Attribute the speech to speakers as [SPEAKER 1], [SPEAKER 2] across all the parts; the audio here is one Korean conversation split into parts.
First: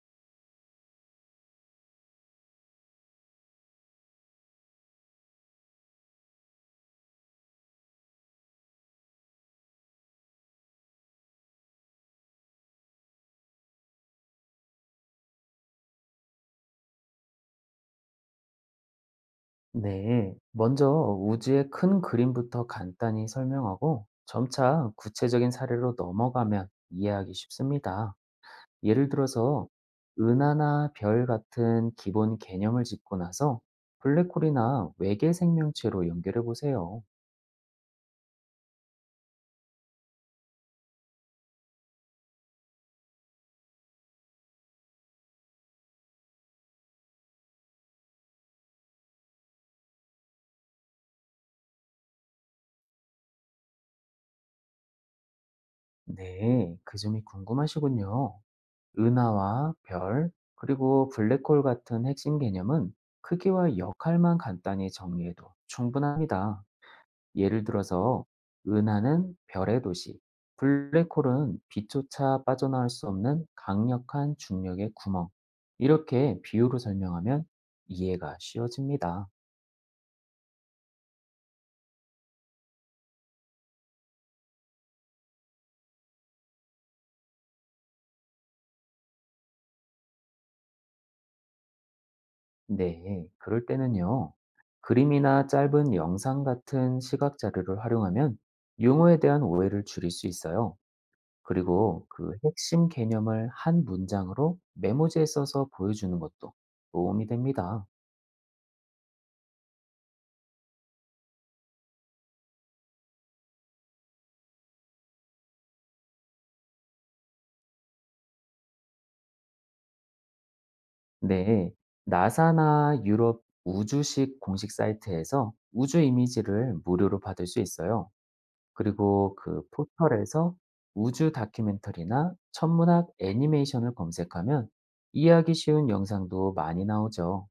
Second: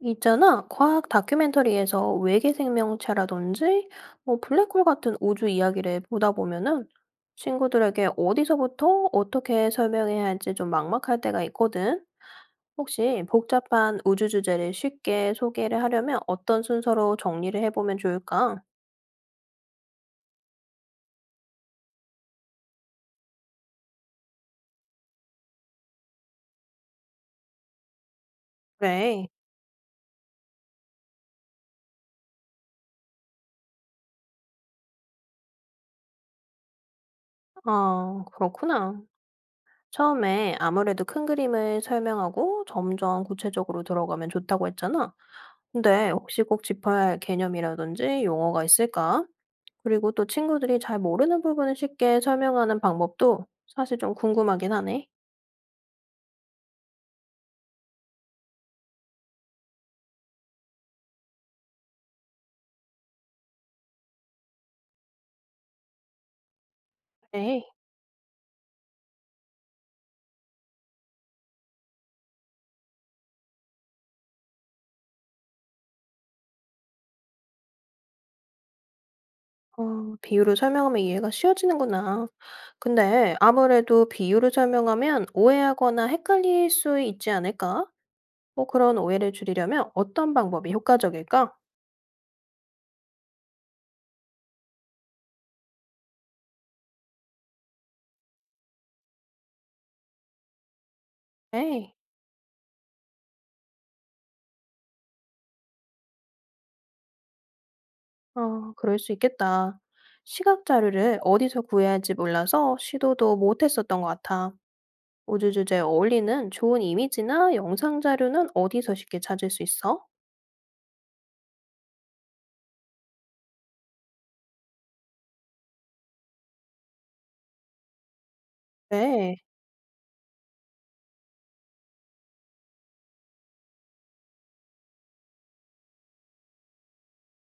[SPEAKER 1] 있잖아, 과학 다큐멘터리에서 외계 생명체라든지 블랙홀 같은 우주 이야기를 보다 보면은 친구들에게 어디서부터 어떻게 설명해야 할지 좀 막막할 때가 있거든. 혹시 복잡한 우주 주제를 쉽게 소개를 하려면 어떤 순서로 정리를 해보면 좋을까?
[SPEAKER 2] 네, 먼저 우주의 큰 그림부터 간단히 설명하고 점차 구체적인 사례로 넘어가면 이해하기 쉽습니다. 예를
[SPEAKER 1] 그래.
[SPEAKER 2] 들어서 은하나 별 같은 기본 개념을 짚고 나서 블랙홀이나 외계 생명체로 연결해 보세요.
[SPEAKER 1] 아, 그렇구나. 처음에 아무래도 큰 그림을 설명하고 점점 구체적으로 들어가면 좋다고 했잖아. 근데 혹시 꼭 짚어야 할 개념이라든지 용어가 있을까? 그리고 또 친구들이 잘 모르는 부분을 쉽게 설명하는 방법도 사실 좀 궁금하긴 하네.
[SPEAKER 2] 네, 그 점이 궁금하시군요. 은하와 별, 그리고 블랙홀 같은 핵심 개념은 크기와 역할만 간단히 정리해도 충분합니다.
[SPEAKER 1] 네.
[SPEAKER 2] 예를 들어서 은하는 별의 도시, 블랙홀은 빛조차 빠져나올 수 없는 강력한 중력의 구멍. 이렇게 비유로 설명하면 이해가 쉬워집니다.
[SPEAKER 1] 어, 비유를 설명하면 이해가 쉬워지는구나. 근데 아무래도 비유를 설명하면 오해하거나 헷갈릴 수 있지 않을까? 그런 오해를 줄이려면 어떤 방법이 효과적일까?
[SPEAKER 2] 네, 그럴 때는요. 그림이나 짧은 영상 같은 시각 자료를 활용하면 용어에 대한 오해를 줄일 수 있어요.
[SPEAKER 1] 에이.
[SPEAKER 2] 그리고 그 핵심 개념을 한 문장으로 메모지에 써서 보여주는 것도 도움이 됩니다.
[SPEAKER 1] 아, 그럴 수 있겠다. 시각 자료를 어디서 구해야 할지 몰라서 시도도 못 했었던 것 같아. 우주 주제에 어울리는 좋은 이미지나 영상 자료는 어디서 쉽게 찾을 수 있어?
[SPEAKER 2] 네, 나사나 유럽 우주식 공식 사이트에서 우주 이미지를 무료로 받을 수 있어요. 그리고
[SPEAKER 1] 네.
[SPEAKER 2] 그 포털에서 우주 다큐멘터리나 천문학 애니메이션을 검색하면 이해하기 쉬운 영상도 많이 나오죠.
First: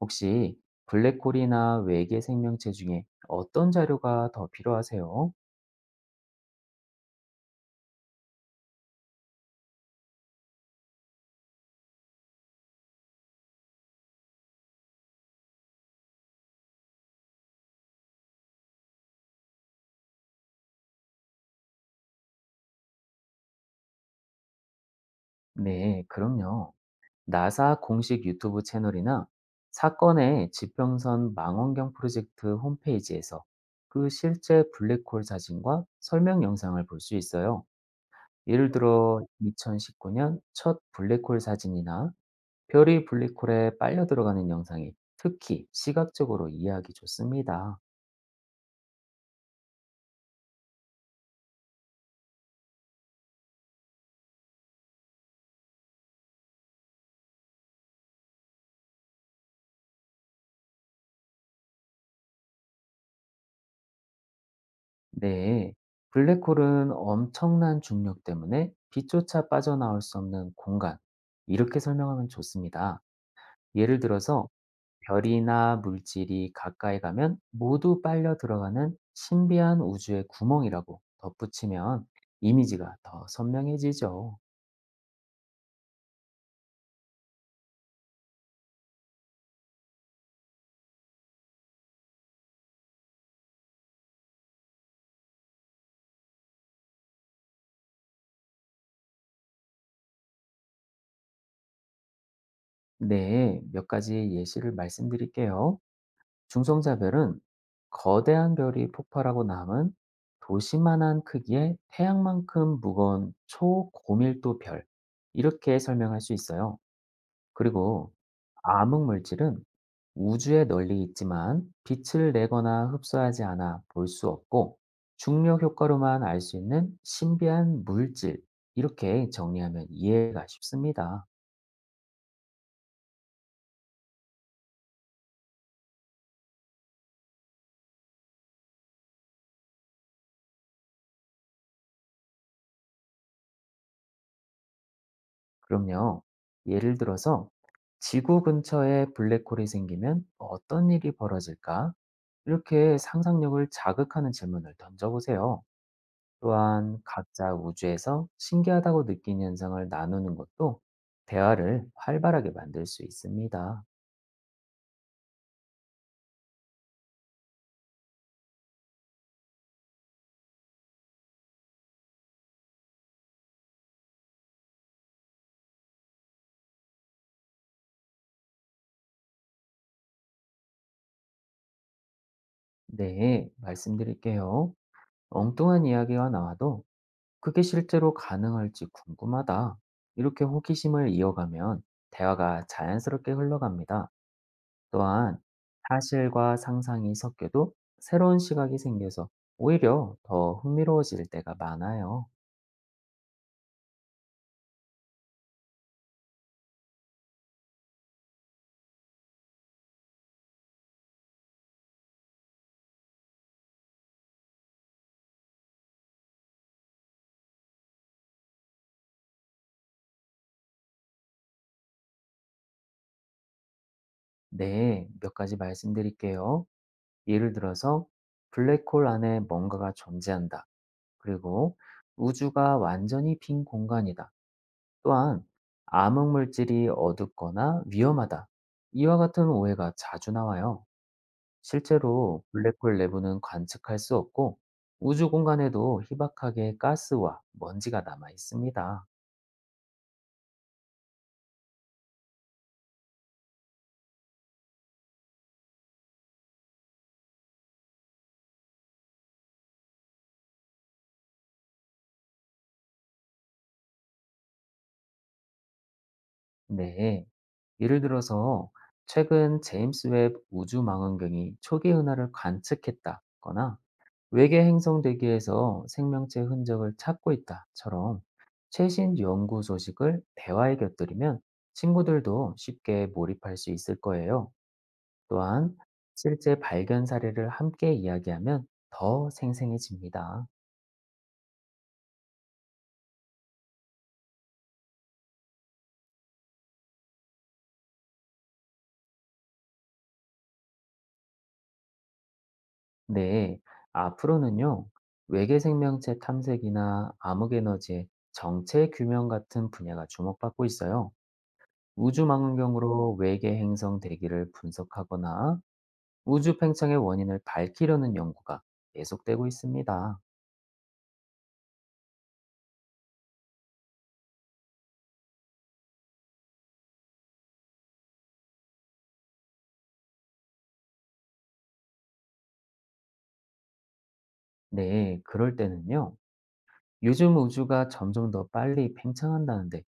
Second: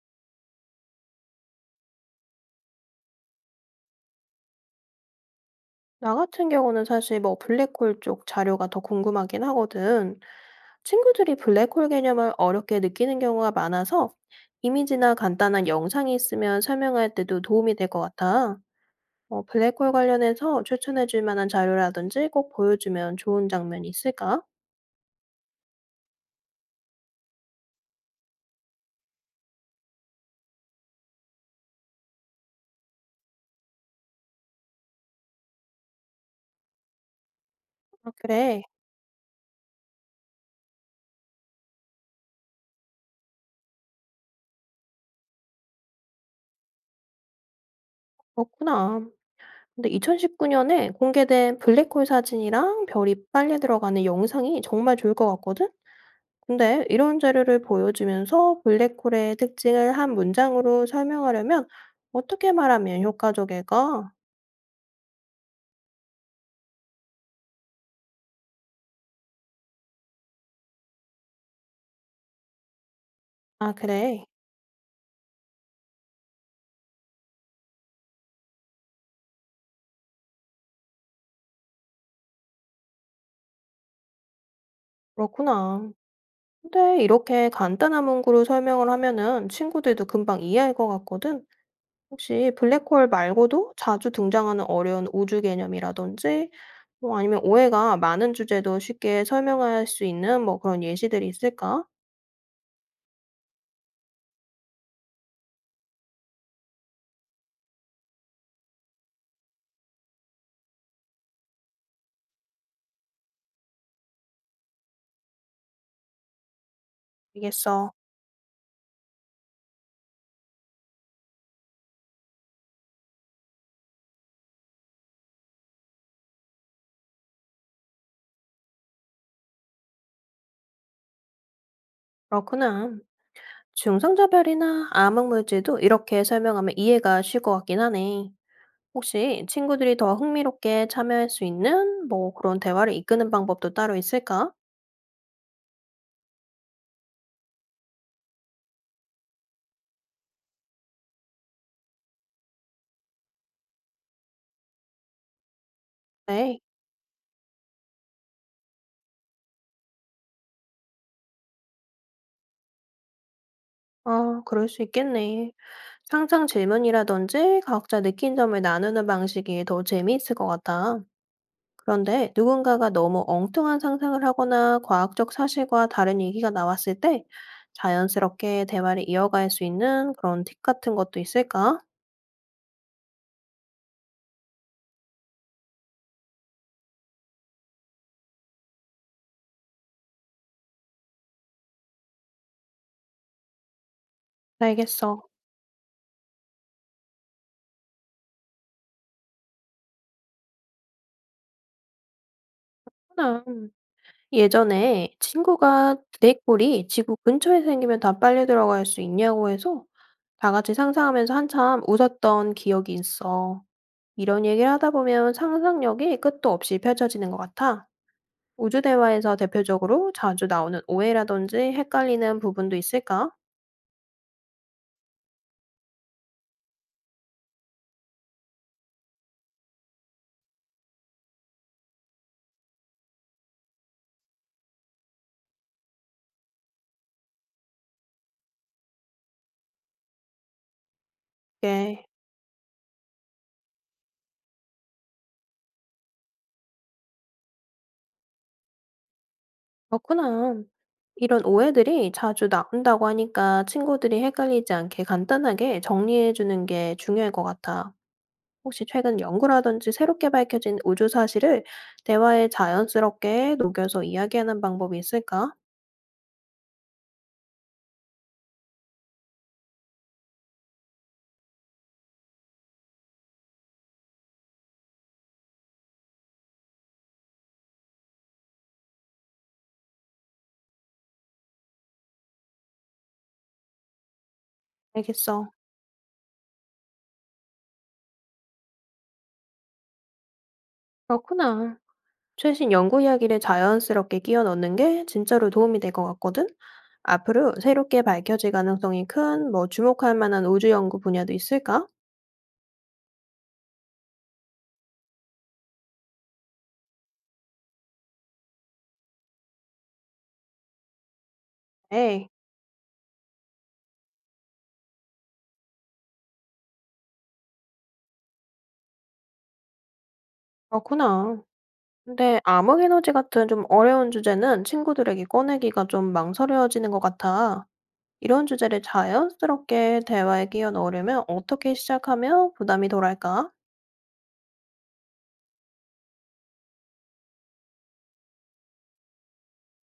[SPEAKER 2] 혹시 블랙홀이나 외계 생명체 중에 어떤 자료가 더 필요하세요?
[SPEAKER 1] 나 같은 경우는 사실 블랙홀 쪽 자료가 더 궁금하긴 하거든. 친구들이 블랙홀 개념을 어렵게 느끼는 경우가 많아서 이미지나 간단한 영상이 있으면 설명할 때도 도움이 될 것 같아. 어, 블랙홀 관련해서 추천해 줄 만한 자료라든지 꼭 보여주면 좋은 장면이 있을까?
[SPEAKER 2] 네, 그럼요. 나사 공식 유튜브 채널이나 사건의 지평선 망원경 프로젝트 홈페이지에서 그 실제 블랙홀 사진과 설명 영상을 볼 수 있어요.
[SPEAKER 1] 아, 그래,
[SPEAKER 2] 예를 들어 2019년 첫 블랙홀 사진이나 별이 블랙홀에 빨려 들어가는 영상이 특히 시각적으로 이해하기 좋습니다.
[SPEAKER 1] 그렇구나. 근데 2019년에 공개된 블랙홀 사진이랑 별이 빨려 들어가는 영상이 정말 좋을 것 같거든? 근데 이런 자료를 보여주면서 블랙홀의 특징을 한 문장으로 설명하려면 어떻게 말하면 효과적일까?
[SPEAKER 2] 네. 블랙홀은 엄청난 중력 때문에 빛조차 빠져나올 수 없는 공간. 이렇게 설명하면 좋습니다.
[SPEAKER 1] 아,
[SPEAKER 2] 예를
[SPEAKER 1] 그래,
[SPEAKER 2] 들어서 별이나 물질이 가까이 가면 모두 빨려 들어가는 신비한 우주의 구멍이라고 덧붙이면 이미지가 더 선명해지죠.
[SPEAKER 1] 그렇구나. 근데 이렇게 간단한 문구로 설명을 하면은 친구들도 금방 이해할 것 같거든? 혹시 블랙홀 말고도 자주 등장하는 어려운 우주 개념이라든지 뭐 아니면 오해가 많은 주제도 쉽게 설명할 수 있는 그런 예시들이 있을까?
[SPEAKER 2] 네, 몇 가지 예시를 말씀드릴게요. 중성자별은 거대한 별이 폭발하고 남은 도시만한 크기의 태양만큼 무거운 초고밀도 별, 이렇게 설명할 수 있어요.
[SPEAKER 1] 알겠어.
[SPEAKER 2] 그리고 암흑 물질은 우주에 널리 있지만 빛을 내거나 흡수하지 않아 볼 수 없고 중력 효과로만 알 수 있는 신비한 물질. 이렇게 정리하면 이해가 쉽습니다.
[SPEAKER 1] 그렇구나. 중성자별이나 암흑물질도 이렇게 설명하면 이해가 쉴 것 같긴 하네. 혹시 친구들이 더 흥미롭게 참여할 수 있는 그런 대화를 이끄는 방법도 따로 있을까?
[SPEAKER 2] 그럼요. 예를 들어서 지구 근처에 블랙홀이 생기면 어떤 일이 벌어질까? 이렇게 상상력을 자극하는 질문을 던져보세요.
[SPEAKER 1] 네.
[SPEAKER 2] 또한 각자 우주에서 신기하다고 느낀 현상을 나누는 것도 대화를 활발하게 만들 수 있습니다.
[SPEAKER 1] 아, 그럴 수 있겠네. 상상 질문이라든지 각자 느낀 점을 나누는 방식이 더 재미있을 것 같아. 그런데 누군가가 너무 엉뚱한 상상을 하거나 과학적 사실과 다른 얘기가 나왔을 때 자연스럽게 대화를 이어갈 수 있는 그런 팁 같은 것도 있을까?
[SPEAKER 2] 네, 말씀드릴게요. 엉뚱한 이야기가 나와도 그게 실제로 가능할지 궁금하다. 이렇게 호기심을 이어가면 대화가 자연스럽게 흘러갑니다.
[SPEAKER 1] 알겠어.
[SPEAKER 2] 또한 사실과 상상이 섞여도 새로운 시각이 생겨서 오히려 더 흥미로워질 때가 많아요.
[SPEAKER 1] 그렇구나. 예전에 친구가 블랙홀이 지구 근처에 생기면 다 빨리 들어갈 수 있냐고 해서 다 같이 상상하면서 한참 웃었던 기억이 있어. 이런 얘기를 하다 보면 상상력이 끝도 없이 펼쳐지는 것 같아. 우주 대화에서 대표적으로 자주 나오는 오해라든지 헷갈리는 부분도 있을까?
[SPEAKER 2] 네, 몇 가지 말씀드릴게요. 예를 들어서 "블랙홀 안에 뭔가가 존재한다." 그리고 "우주가 완전히 빈 공간이다." 또한 "암흑 물질이 어둡거나 위험하다." 이와 같은 오해가 자주 나와요.
[SPEAKER 1] 네,
[SPEAKER 2] 실제로 블랙홀 내부는 관측할 수 없고 우주 공간에도 희박하게 가스와 먼지가 남아 있습니다.
[SPEAKER 1] 그렇구나. 이런 오해들이 자주 나온다고 하니까 친구들이 헷갈리지 않게 간단하게 정리해 주는 게 중요할 것 같아. 혹시 최근 연구라든지 새롭게 밝혀진 우주 사실을 대화에 자연스럽게 녹여서 이야기하는 방법이 있을까?
[SPEAKER 2] 네. 예를 들어서 최근 제임스 웹 우주망원경이 초기 은하를 관측했다거나 외계 행성 대기에서 생명체 흔적을 찾고 있다처럼 최신 연구 소식을 대화에 곁들이면 친구들도 쉽게 몰입할 수 있을 거예요.
[SPEAKER 1] 알겠어.
[SPEAKER 2] 또한 실제 발견 사례를 함께 이야기하면 더 생생해집니다.
[SPEAKER 1] 그렇구나. 최신 연구 이야기를 자연스럽게 끼워 넣는 게 진짜로 도움이 될 것 같거든? 앞으로 새롭게 밝혀질 가능성이 큰, 주목할 만한 우주 연구 분야도 있을까?
[SPEAKER 2] 네, 앞으로는요, 외계 생명체 탐색이나 암흑 에너지의 정체 규명 같은 분야가 주목받고 있어요.
[SPEAKER 1] 에이,
[SPEAKER 2] 우주망원경으로 외계 행성 대기를 분석하거나 우주 팽창의 원인을 밝히려는 연구가 계속되고 있습니다.
[SPEAKER 1] 그렇구나. 근데 암흑에너지 같은 좀 어려운 주제는 친구들에게 꺼내기가 좀 망설여지는 것 같아. 이런 주제를 자연스럽게 대화에 끼워 넣으려면 어떻게 시작하면 부담이 덜할까?
[SPEAKER 2] 네, 그럴 때는요. 요즘 우주가 점점 더 빨리 팽창한다는데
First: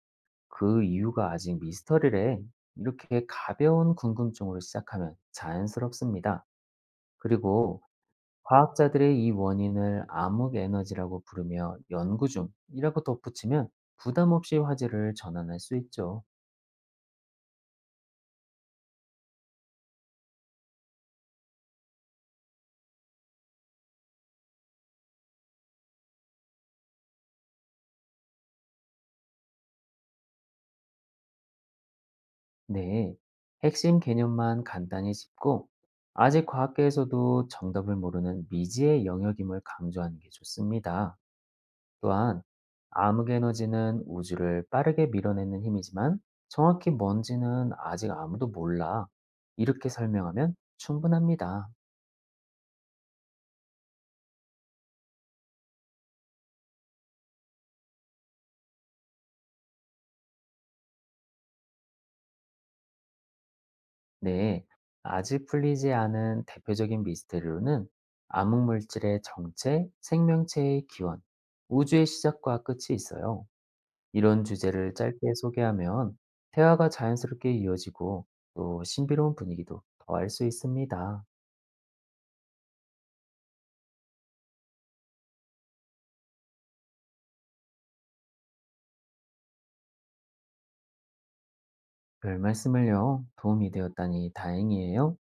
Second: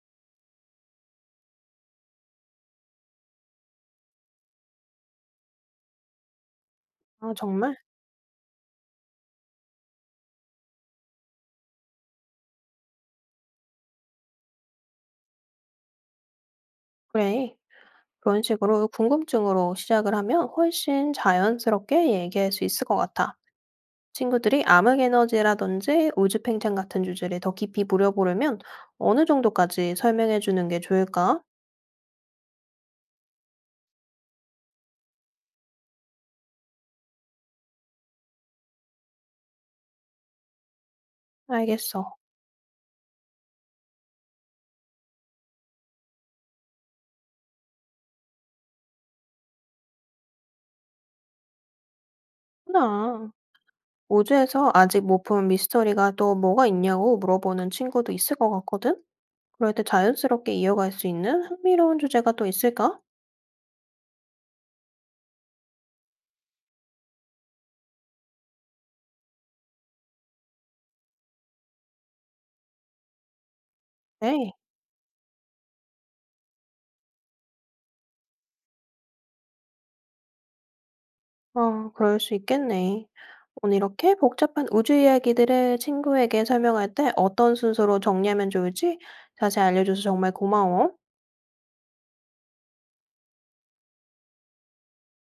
[SPEAKER 2] 그 이유가 아직 미스터리래. 이렇게 가벼운 궁금증으로 시작하면 자연스럽습니다.
[SPEAKER 1] 아, 정말?
[SPEAKER 2] 그리고 과학자들의 이 원인을 암흑 에너지라고 부르며 연구 중이라고 덧붙이면 부담 없이 화제를 전환할 수 있죠.
[SPEAKER 1] 그래. 그런 식으로 궁금증으로 시작을 하면 훨씬 자연스럽게 얘기할 수 있을 것 같아. 친구들이 암흑에너지라든지 우주팽창 같은 주제를 더 깊이 물어보려면 어느 정도까지 설명해 주는 게 좋을까?
[SPEAKER 2] 네, 핵심 개념만 간단히 짚고, 아직 과학계에서도 정답을 모르는 미지의 영역임을 강조하는 게 좋습니다.
[SPEAKER 1] 알겠어.
[SPEAKER 2] 또한, 암흑 에너지는 우주를 빠르게 밀어내는 힘이지만, 정확히 뭔지는 아직 아무도 몰라. 이렇게 설명하면 충분합니다.
[SPEAKER 1] 그렇구나. 우주에서 아직 못 푼 미스터리가 또 뭐가 있냐고 물어보는 친구도 있을 것 같거든? 그럴 때 자연스럽게 이어갈 수 있는 흥미로운 주제가 또 있을까?
[SPEAKER 2] 네, 아직 풀리지 않은 대표적인 미스테리로는 암흑 물질의 정체, 생명체의 기원, 우주의 시작과 끝이 있어요. 이런
[SPEAKER 1] 네.
[SPEAKER 2] 주제를 짧게 소개하면 대화가 자연스럽게 이어지고 또 신비로운 분위기도 더할 수 있습니다.
[SPEAKER 1] 어, 그럴 수 있겠네. 오늘 이렇게 복잡한 우주 이야기들을 친구에게 설명할 때 어떤 순서로 정리하면 좋을지 자세히 알려줘서 정말 고마워.
[SPEAKER 2] 별 말씀을요. 도움이 되었다니 다행이에요.